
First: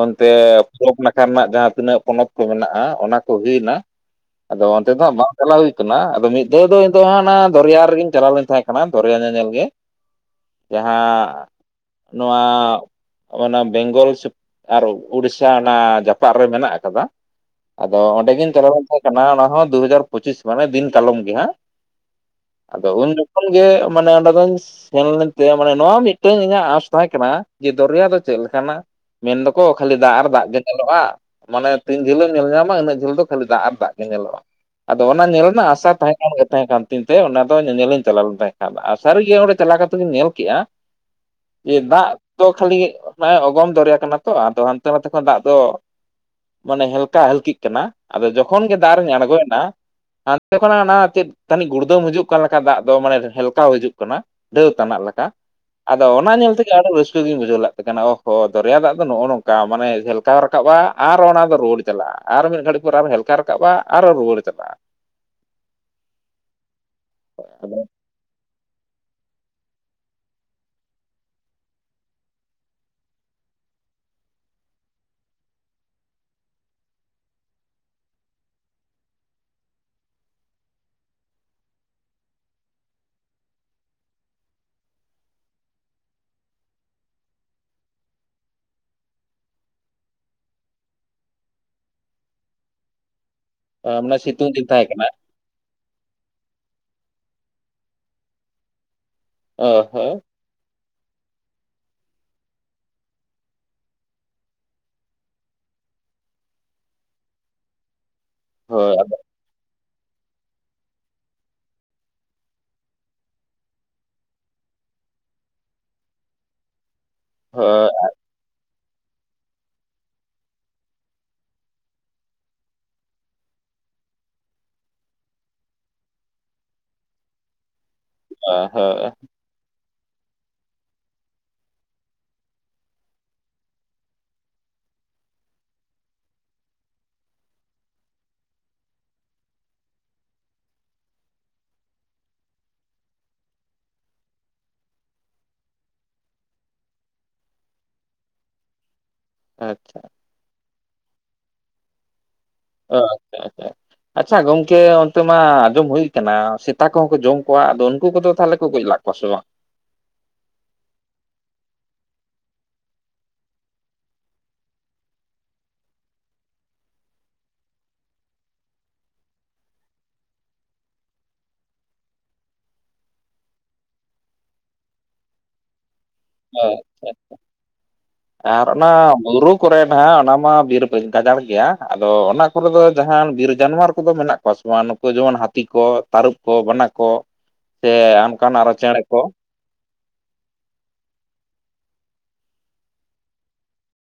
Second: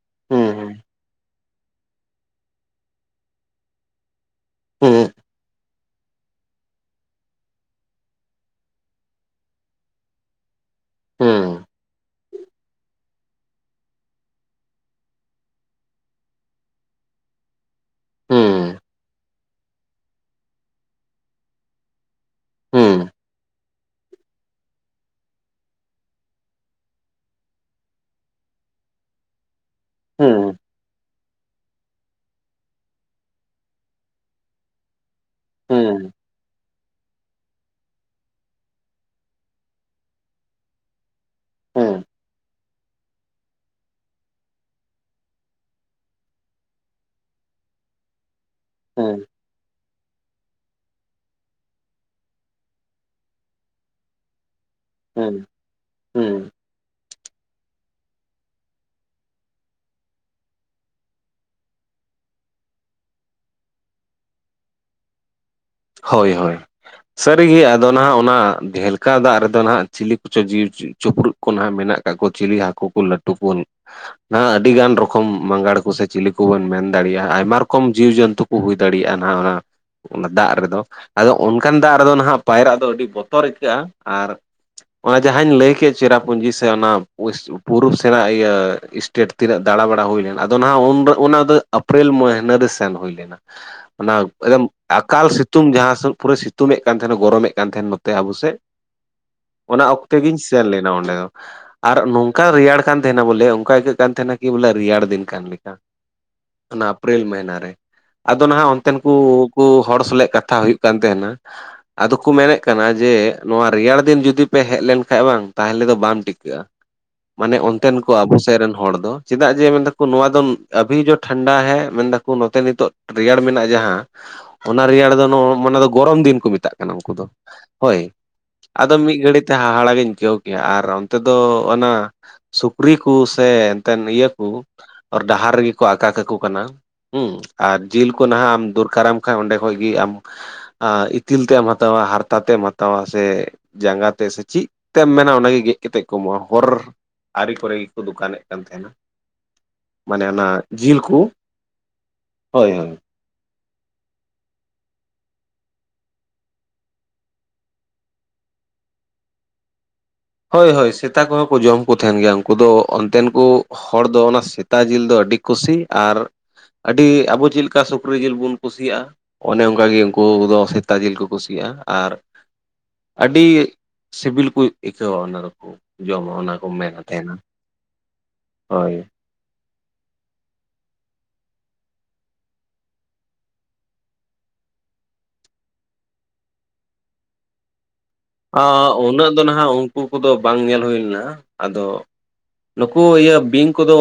A: ᱚᱱᱛᱮ
B: ᱦᱩᱸ ᱦᱩᱸ
A: ᱯᱚᱨᱚᱵᱽ ᱱᱟᱠᱷᱟ ᱨᱮᱱᱟᱜ ᱡᱟᱦᱟᱸ ᱛᱤᱱᱟᱹᱜ ᱯᱚᱱᱚᱛ ᱠᱚ ᱢᱮᱱᱟᱜᱼᱟ ᱚᱱᱟ ᱠᱚᱜᱮ ᱱᱟᱜ ᱾ ᱟᱫᱚ ᱚᱱᱛᱮ ᱫᱚ
B: ᱦᱩᱸ
A: ᱦᱟᱸᱜ ᱵᱟᱝ ᱪᱟᱞᱟᱣ ᱦᱩᱭ ᱠᱟᱱᱟ ᱾ ᱟᱫᱚ ᱢᱤᱫ ᱫᱷᱟᱹᱣ ᱫᱚ ᱤᱧ ᱫᱚ ᱦᱟᱸᱜ ᱚᱱᱟ ᱫᱚᱨᱭᱟ ᱨᱮᱜᱤᱧ ᱪᱟᱞᱟᱣ ᱞᱮᱱ ᱛᱟᱦᱮᱸ ᱾ ᱦᱟᱱᱟ ᱫᱚᱨᱭᱟ ᱧᱮᱞ ᱧᱮᱞ ᱜᱮ ᱾ ᱡᱟᱦᱟᱸ ᱱᱚᱣᱟ ᱚᱱᱟ ᱵᱮᱝᱜᱚᱞ ᱥᱮ, ᱟᱨ ᱩᱲᱤᱥᱥᱟ ᱚᱱᱟ ᱡᱟᱯᱟᱜ ᱨᱮ ᱢᱮᱱᱟᱜ ᱟᱠᱟᱫᱟ ᱾ ᱟᱫᱚ ᱚᱱᱰᱮ ᱜᱤᱧ ᱪᱟᱞᱟᱣ
B: ᱦᱩᱸ
A: ᱞᱮᱱ ᱛᱟᱦᱮᱸ ᱠᱟᱱᱟ, ᱚᱱᱟ ᱦᱚᱸ ᱫᱩ ᱦᱟᱡᱟᱨ ᱯᱚᱸᱪᱤᱥ ᱢᱟᱱᱮ ᱫᱤᱱ ᱠᱟᱞᱚᱢ ᱜᱮ ᱦᱟᱸᱜ ᱾ ᱟᱫᱚ
B: ᱦᱩᱸ
A: ᱩᱱ ᱡᱩᱠᱷᱟᱱ ᱜᱮ, ᱢᱟᱱᱮ ᱚᱸᱰᱮ ᱫᱚᱧ ᱥᱮᱱ ᱞᱮᱱ ᱛᱮ ᱢᱟᱱᱮ ᱱᱚᱣᱟ ᱢᱤᱫᱴᱟᱝ ᱤᱧᱟᱹᱜ ᱟᱥ ᱛᱟᱦᱮᱸ ᱠᱟᱱᱟ, ᱡᱮ ᱫᱚᱨᱭᱟ ᱫᱚ ᱪᱮᱫ ᱞᱮᱠᱟᱱᱟ ᱾ ᱢᱮᱱ ᱫᱚᱠᱚ ᱠᱷᱟᱹᱞᱤ ᱫᱟᱜ
B: ᱦᱩᱸ
A: ᱟᱨ ᱫᱟᱜ
B: ᱦᱩᱸ
A: ᱜᱮ ᱧᱟᱞᱚᱜᱼᱟ ᱾ ᱢᱟᱱᱮ ᱛᱤᱱ ᱡᱷᱟᱹᱞᱮᱢ ᱧᱮᱞ ᱧᱟᱢᱟ ᱩᱱᱟᱹᱜ ᱡᱷᱟᱹᱞ ᱫᱚ ᱠᱷᱟᱹᱞᱤ ᱫᱟᱜ ᱟᱨ ᱫᱟᱜ ᱜᱮ ᱧᱮᱞᱚᱜᱼᱟ ᱾ ᱟᱫᱚ ᱚᱱᱟ ᱧᱮᱞ ᱨᱮᱱᱟᱜ ᱟᱥᱟ ᱛᱟᱦᱮᱸ ᱜᱮ ᱛᱟᱦᱮᱸ ᱠᱟᱱ ᱛᱤᱧ ᱛᱮ ᱚᱱᱟ ᱫᱚ ᱧᱮᱧᱮᱞᱤᱧ ᱪᱟᱞᱟᱣ ᱞᱮᱱ ᱛᱟᱦᱮᱸ ᱟᱨ ᱥᱟᱹᱨᱤᱜᱮ ᱚᱸᱰᱮ ᱪᱟᱞᱟᱣ ᱠᱟᱛᱮ ᱜᱤᱧ ᱧᱮᱞ ᱠᱮᱜᱼᱟ ᱾ ᱡᱮ
B: ᱦᱩᱸ
A: ᱫᱟᱜ ᱫᱚ ᱠᱷᱟᱹᱞᱤ ᱱᱚᱜᱼᱚᱭ ᱚᱜᱚᱢ ᱫᱚᱨᱭᱟ ᱠᱟᱱᱟ ᱾ ᱟᱫᱚ ᱦᱟᱱᱛᱮ ᱱᱟᱛᱮ ᱠᱷᱚᱱ ᱫᱟᱜ ᱫᱚ ᱢᱟᱱᱮ ᱦᱮᱞᱠᱟ ᱦᱮᱞᱠᱤᱜ ᱠᱟᱱᱟ ᱟᱫᱚ ᱡᱚ ᱠᱷᱚᱱ ᱜᱮ ᱫᱟᱜᱨᱮᱧ
B: ᱦᱩᱸ
A: ᱟᱲᱜᱚᱭᱮᱱᱟ ᱾ ᱪᱮ ᱠᱟᱱᱟ ᱚᱱᱟ ᱪᱮᱫ ᱛᱟᱹᱱᱤ ᱜᱩᱲᱫᱟᱹᱢ ᱦᱤᱡᱩᱜ ᱠᱟᱱ ᱞᱮᱠᱟ ᱫᱟᱜ ᱫᱚ ᱢᱟᱱᱮ ᱦᱮᱞᱠᱟᱣ ᱦᱤᱡᱩᱜ ᱠᱟᱱᱟ ᱾ ᱰᱟᱹᱣ ᱛᱟᱱᱟᱜ ᱞᱮᱠᱟ,
B: ᱦᱩᱸ
A: ᱟᱫᱚ ᱚᱱᱟ
B: ᱦᱩᱸ
A: ᱧᱮᱞ ᱛᱮᱜᱮ ᱟᱹᱰᱤ ᱨᱟᱹᱥᱠᱟᱹᱜ ᱜᱤᱧ ᱵᱩᱡᱷᱟᱹᱣ ᱞᱮᱫ ᱛᱟᱦᱮᱸ ᱠᱟᱱᱟ, ᱚᱦᱚ ᱫᱚᱨᱭᱟ ᱫᱟᱜ, ᱱᱚᱜᱼᱚᱭ ᱱᱚᱝᱠᱟ ᱢᱟᱱᱮ ᱦᱮᱞᱠᱟᱣ ᱨᱟᱠᱟᱵᱼᱟ ᱟᱨ ᱚᱱᱟ ᱫᱚ ᱨᱩᱣᱟᱹᱲ ᱪᱟᱞᱟᱜᱼᱟ ᱟᱨ ᱢᱤᱫ ᱜᱷᱟᱹᱲᱤᱡ ᱯᱚᱨ ᱟᱨᱚ ᱦᱮᱞᱠᱟ ᱦᱮᱞᱠᱟᱣ ᱨᱟᱠᱟᱵᱼᱟ ᱟᱨᱚ ᱨᱩᱣᱟᱹᱲ ᱪᱟᱞᱟᱜᱼᱟ ᱾
B: ᱦᱳᱭ ᱦᱳᱭ ᱾ ᱥᱟᱹᱨᱤᱜᱮ ᱟᱫᱚ ᱱᱟᱦᱟᱜ ᱚᱱᱟ ᱰᱷᱮᱞ ᱠᱟ ᱫᱟᱜ ᱨᱮᱫᱚ ᱦᱟᱸᱜ ᱪᱤᱞᱤ ᱠᱚᱪᱚ ᱡᱤᱣᱤ ᱪᱤᱯᱨᱩᱫ ᱠᱚ ᱱᱟᱜ ᱢᱮᱱᱟᱜ ᱠᱟᱜ ᱠᱚ ᱪᱤᱞᱤ ᱦᱟᱹᱠᱩ ᱠᱚ ᱞᱟᱹᱴᱩ ᱠᱚ, ᱦᱟᱸᱜ ᱟᱹᱰᱤ ᱜᱟᱱ ᱨᱚᱠᱚᱢ ᱢᱟᱸᱜᱟᱲ ᱠᱚ ᱥᱮ ᱪᱤᱞᱤ ᱠᱚᱵᱚᱱ ᱢᱮᱱ ᱫᱟᱲᱮᱭᱟᱜᱼᱟ ᱟᱭᱢᱟ ᱨᱚᱠᱚᱢ ᱡᱤᱣᱤᱡᱚᱱᱛᱩ ᱾ ᱠᱩ ᱦᱩᱭ ᱫᱟᱲᱮᱭᱟᱜᱼᱟ ᱱᱟᱦᱟᱜ ᱚᱱᱟ ᱚᱱᱟ ᱫᱟᱜ ᱨᱮᱫᱚ, ᱟᱫᱚ ᱚᱱᱠᱟᱱ ᱫᱟᱜ ᱨᱮᱫᱚ ᱱᱟᱦᱟᱜ ᱯᱟᱭᱨᱟᱜ ᱫᱚ ᱟᱹᱰᱤ ᱵᱚᱛᱚᱨ ᱟᱹᱭᱤᱠᱟᱹᱜᱼᱟ ᱟᱨ, ᱚᱱᱟ ᱡᱟᱦᱟᱸᱧ ᱞᱟᱹᱭ ᱠᱮᱫ ᱪᱮᱨᱟ ᱯᱩᱸᱡᱤ ᱥᱮ ᱚᱱᱟ ᱯᱩᱨᱩᱵ ᱥᱮᱱᱟᱜ ᱤᱭᱟᱹ ᱤᱥᱴᱮᱴ ᱛᱤᱱᱟᱹᱜ ᱫᱟᱬᱟᱵᱟᱲᱟ ᱦᱩᱭ ᱞᱮᱱᱟ ᱟᱫᱚ ᱱᱟᱜ ᱚᱱᱟ ᱫᱚ ᱮᱯᱨᱤᱞ ᱢᱟᱹᱦᱱᱟᱹ ᱨᱮ ᱥᱮᱱ ᱦᱩᱭ ᱞᱮᱱᱟ, ᱚᱱᱟ
A: ᱢᱟᱱᱮ ᱥᱤᱛᱩᱝ
B: ᱮᱠᱫᱚᱢ
A: ᱫᱤᱱ ᱛᱟᱦᱮᱸ ᱠᱟᱱᱟ
B: ᱮᱠᱟᱞ ᱥᱤᱛᱩᱝ ᱡᱟᱦᱟᱸ ᱥᱮᱫ ᱯᱩᱨᱟᱹ ᱥᱤᱛᱩᱝ ᱮᱫ ᱠᱟᱱ ᱛᱟᱦᱮᱱᱟ ᱜᱚᱨᱚᱢᱮᱫ ᱠᱟᱱ ᱛᱟᱦᱮᱱ ᱱᱚᱛᱮ ᱟᱵᱚ ᱥᱮᱫ ᱾
A: ᱦᱳᱭ
B: ᱚᱱᱟ
A: ᱦᱳᱭ
B: ᱚᱠᱛᱮ ᱜᱤᱧ ᱥᱮᱱ ᱞᱮᱱᱟ ᱚᱸᱰᱮ ᱦᱚᱸ ᱾ ᱟᱨ ᱱᱚᱝᱠᱟ ᱨᱮᱭᱟᱲ ᱠᱟᱱ ᱛᱟᱦᱮᱱᱟ, ᱵᱚᱞᱮ ᱚᱱᱠᱟ ᱟᱹᱭᱠᱟᱹᱜ ᱠᱟᱱ ᱛᱟᱦᱮᱱᱟ ᱠᱤ ᱵᱚᱞᱮ ᱨᱮᱭᱟᱲ ᱫᱤᱱ ᱠᱟᱱ ᱞᱮᱠᱟ ᱾ ᱚᱱᱟ ᱮᱯᱨᱤᱞ ᱢᱟᱹᱦᱱᱟᱹ ᱨᱮ ᱾ ᱟᱫᱚ ᱱᱟᱦᱟᱜ ᱚᱱᱛᱮᱱ ᱠᱩ ᱩᱱᱠᱩ ᱦᱚᱲ ᱥᱚᱞᱮᱜ ᱠᱟᱛᱷᱟ ᱦᱩᱭᱩᱜ ᱠᱟᱱ ᱛᱟᱦᱮᱱᱟ, ᱟᱫᱚ ᱠᱚ ᱢᱮᱱᱮᱫ ᱠᱟᱱᱟ ᱡᱮ ᱱᱚᱣᱟ ᱨᱮᱭᱟᱲ ᱫᱤᱱ ᱡᱩᱫᱤ ᱯᱮ ᱦᱮᱡ ᱞᱮᱱᱠᱷᱟᱱ ᱵᱟᱝ ᱛᱟᱦᱚᱞᱮ ᱫᱚ ᱵᱟᱢ ᱴᱤᱠᱟᱹᱜᱼᱟ ᱾
A: [inaudible]
B: ᱢᱟᱱᱮ
A: ᱦᱳᱭ
B: ᱚᱱᱛᱮᱱ ᱠᱚ ᱟᱵᱚ ᱥᱮᱫ ᱨᱮᱱ, ᱦᱚᱲ ᱫᱚ ᱪᱮᱫᱟᱜ ᱡᱮ ᱢᱮᱱ ᱫᱟᱠᱚ ᱱᱚᱣᱟ ᱫᱚ ᱟᱵᱷᱤ ᱡᱚ ᱴᱷᱟᱱᱰᱟ ᱦᱮ ᱢᱮᱱ ᱫᱟᱠᱚ ᱱᱚᱛᱮ ᱱᱤᱛᱚᱜ, ᱨᱮᱭᱟᱲ ᱢᱮᱱᱟᱜᱼᱟ ᱡᱟᱦᱟᱸ ᱚᱱᱟ ᱨᱮᱭᱟᱲ ᱫᱚ ᱢᱟᱱᱮ ᱫᱚ ᱜᱚᱨᱚᱢ ᱫᱤᱱ ᱠᱚ ᱢᱮᱛᱟᱜ ᱠᱟᱱᱟ ᱩᱱᱠᱩ ᱫᱚ ᱾ ᱦᱳᱭ ᱟᱫᱚ
A: ᱦᱳᱭ
B: ᱢᱤᱫ ᱜᱷᱟᱹᱲᱤᱛᱮ ᱦᱟᱦᱟᱲᱟᱜᱤᱧ ᱟᱹᱭᱠᱟᱹᱣ ᱠᱮᱭᱟ ᱟᱨ ᱚᱱᱛᱮ ᱫᱚ ᱚᱱᱟ, ᱥᱩᱠᱨᱤ ᱠᱚ ᱥᱮ ᱮᱱᱛᱮᱱ ᱤᱭᱟᱹ ᱠᱚ, ᱦᱚᱨ ᱰᱟᱦᱟᱨ ᱨᱮᱜᱮ ᱠᱚ ᱟᱠᱟᱠᱚ ᱠᱟᱱᱟ ᱦᱮᱸ ᱟᱨ ᱡᱤᱞ ᱠᱚ ᱱᱟᱦᱟᱜ ᱟᱢ ᱫᱚᱨ ᱠᱟᱨᱟᱢ ᱠᱷᱟᱱ ᱚᱸᱰᱮ ᱠᱷᱚᱡ ᱜᱮ ᱟᱢ ᱤᱛᱤᱞ ᱛᱮᱢ ᱦᱟᱛᱟᱣᱟ ᱦᱟᱨᱛᱟ ᱛᱮᱢ ᱦᱟᱛᱟᱣᱟ ᱥᱮ ᱡᱟᱸᱜᱟ ᱛᱮ ᱥᱮ ᱪᱮᱫ ᱛᱮᱢ ᱢᱮᱱᱟ ᱚᱱᱟᱜᱮ ᱜᱮᱫᱛᱮᱫ ᱠᱚ ᱮᱢᱚᱜᱼᱟ ᱦᱚᱨ, ᱟᱨᱤ ᱠᱚᱨᱮ ᱜᱮᱠᱚ ᱫᱚᱠᱟᱱᱮᱫ ᱠᱟᱱ ᱛᱟᱦᱮᱱᱟ ᱾
A: ᱟᱪᱪᱷᱟ,
B: ᱢᱟᱱᱮ ᱚᱱᱟ ᱡᱤᱞ ᱠᱩ ᱦᱳᱭ ᱾
A: ᱟᱪᱪᱷᱟ, ᱟᱪᱪᱷᱟ, ᱟᱪᱪᱷᱟ ᱜᱚᱢᱠᱮ ᱚᱱᱛᱮ ᱢᱟ ᱟᱸᱡᱚᱢ ᱦᱩᱭ ᱟᱠᱟᱱᱟ ᱥᱮᱛᱟ ᱠᱚᱦᱚᱸ ᱠᱚ ᱡᱚᱢ ᱠᱚᱣᱟ ᱟᱫᱚ ᱩᱱᱠᱩ ᱠᱚᱫᱚ ᱛᱟᱦᱚᱞᱮ, ᱦᱟᱹᱠᱩ ᱠᱚ ᱞᱟᱜ ᱠᱚᱣᱟ ᱥᱮ ᱵᱟᱝ?
B: ᱦᱳᱭ ᱦᱳᱭ ᱥᱮᱛᱟ ᱠᱚᱦᱚᱸ ᱠᱚ ᱡᱚᱢ ᱠᱚ ᱛᱟᱦᱮᱱ ᱜᱮᱭᱟ ᱩᱱᱠᱩ ᱫᱚ ᱚᱱᱛᱮᱱ ᱠᱩ ᱦᱚᱲ ᱫᱚ ᱚᱱᱟ ᱥᱮᱛᱟ ᱡᱤᱞ ᱫᱚ ᱟᱹᱰᱤ ᱠᱩᱥᱤ ᱟᱨ, ᱟᱹᱰᱤ ᱟᱵᱚ ᱪᱮᱫ ᱞᱮᱠᱟ ᱥᱩᱠᱨᱤ ᱡᱤᱞ ᱵᱚᱱ ᱠᱩᱥᱤᱭᱟᱜᱼᱟ ᱾ ᱚᱱᱮ ᱚᱱᱠᱟ ᱜᱮ ᱩᱱᱠᱩ ᱫᱚ ᱥᱮᱛᱟ ᱡᱤᱞ ᱠᱚ ᱠᱩᱥᱤᱭᱟᱜᱼᱟ ᱟᱨ ᱟᱹᱰᱤ ᱥᱤᱵᱤᱞ ᱠᱚ ᱟᱹᱭᱠᱟᱹᱣᱟ ᱚᱱᱟ ᱫᱚᱠᱚ ᱡᱚᱢᱟ
A: ᱚ
B: ᱚᱱᱟ ᱠᱚ ᱢᱮᱱᱟ
A: ᱟᱪᱪᱷᱟ ᱟᱪᱪᱷᱟ
B: ᱛᱟᱦᱮᱱᱟ
A: ᱟᱨ ᱚᱱᱟ
B: ᱦᱳᱭ
A: ᱵᱷᱩᱩᱨᱩᱩ [inaudible] ᱠᱚᱨᱮ ᱱᱟᱦᱟᱜ ᱚᱱᱟ ᱢᱟ ᱵᱤᱨ ᱜᱟᱡᱟᱲ ᱜᱮᱭᱟ ᱟᱫᱚ ᱚᱱᱟ ᱠᱚᱨᱮ ᱫᱚ ᱡᱟᱦᱟᱱ ᱵᱤᱨ ᱡᱟᱱᱣᱟᱨ ᱠᱚᱫᱚ ᱢᱮᱱᱟᱜ ᱠᱚᱣᱟ ᱠᱚ ᱥᱮ ᱵᱟᱝ ᱱᱩᱠᱩ ᱡᱮᱢᱚᱱ ᱦᱟᱹᱛᱤ ᱠᱚ ᱛᱟᱹᱨᱩᱵ ᱠᱚ ᱵᱟᱱᱟ ᱠᱚ ᱥᱮ ᱟᱨᱚ
B: ᱟᱸᱻ
A: ᱪᱮᱬᱮ ᱠᱚ
B: ᱩᱱᱟᱹᱜ ᱫᱚ ᱱᱟᱦᱟᱜ ᱩᱱᱠᱩ ᱠᱚᱫᱚ ᱵᱟᱝ ᱧᱮᱞ ᱦᱩᱭ ᱞᱮᱱᱟ ᱟᱫᱚ ᱱᱩᱠᱩ ᱤᱭᱟᱹ ᱵᱤᱧ ᱠᱚᱫᱚ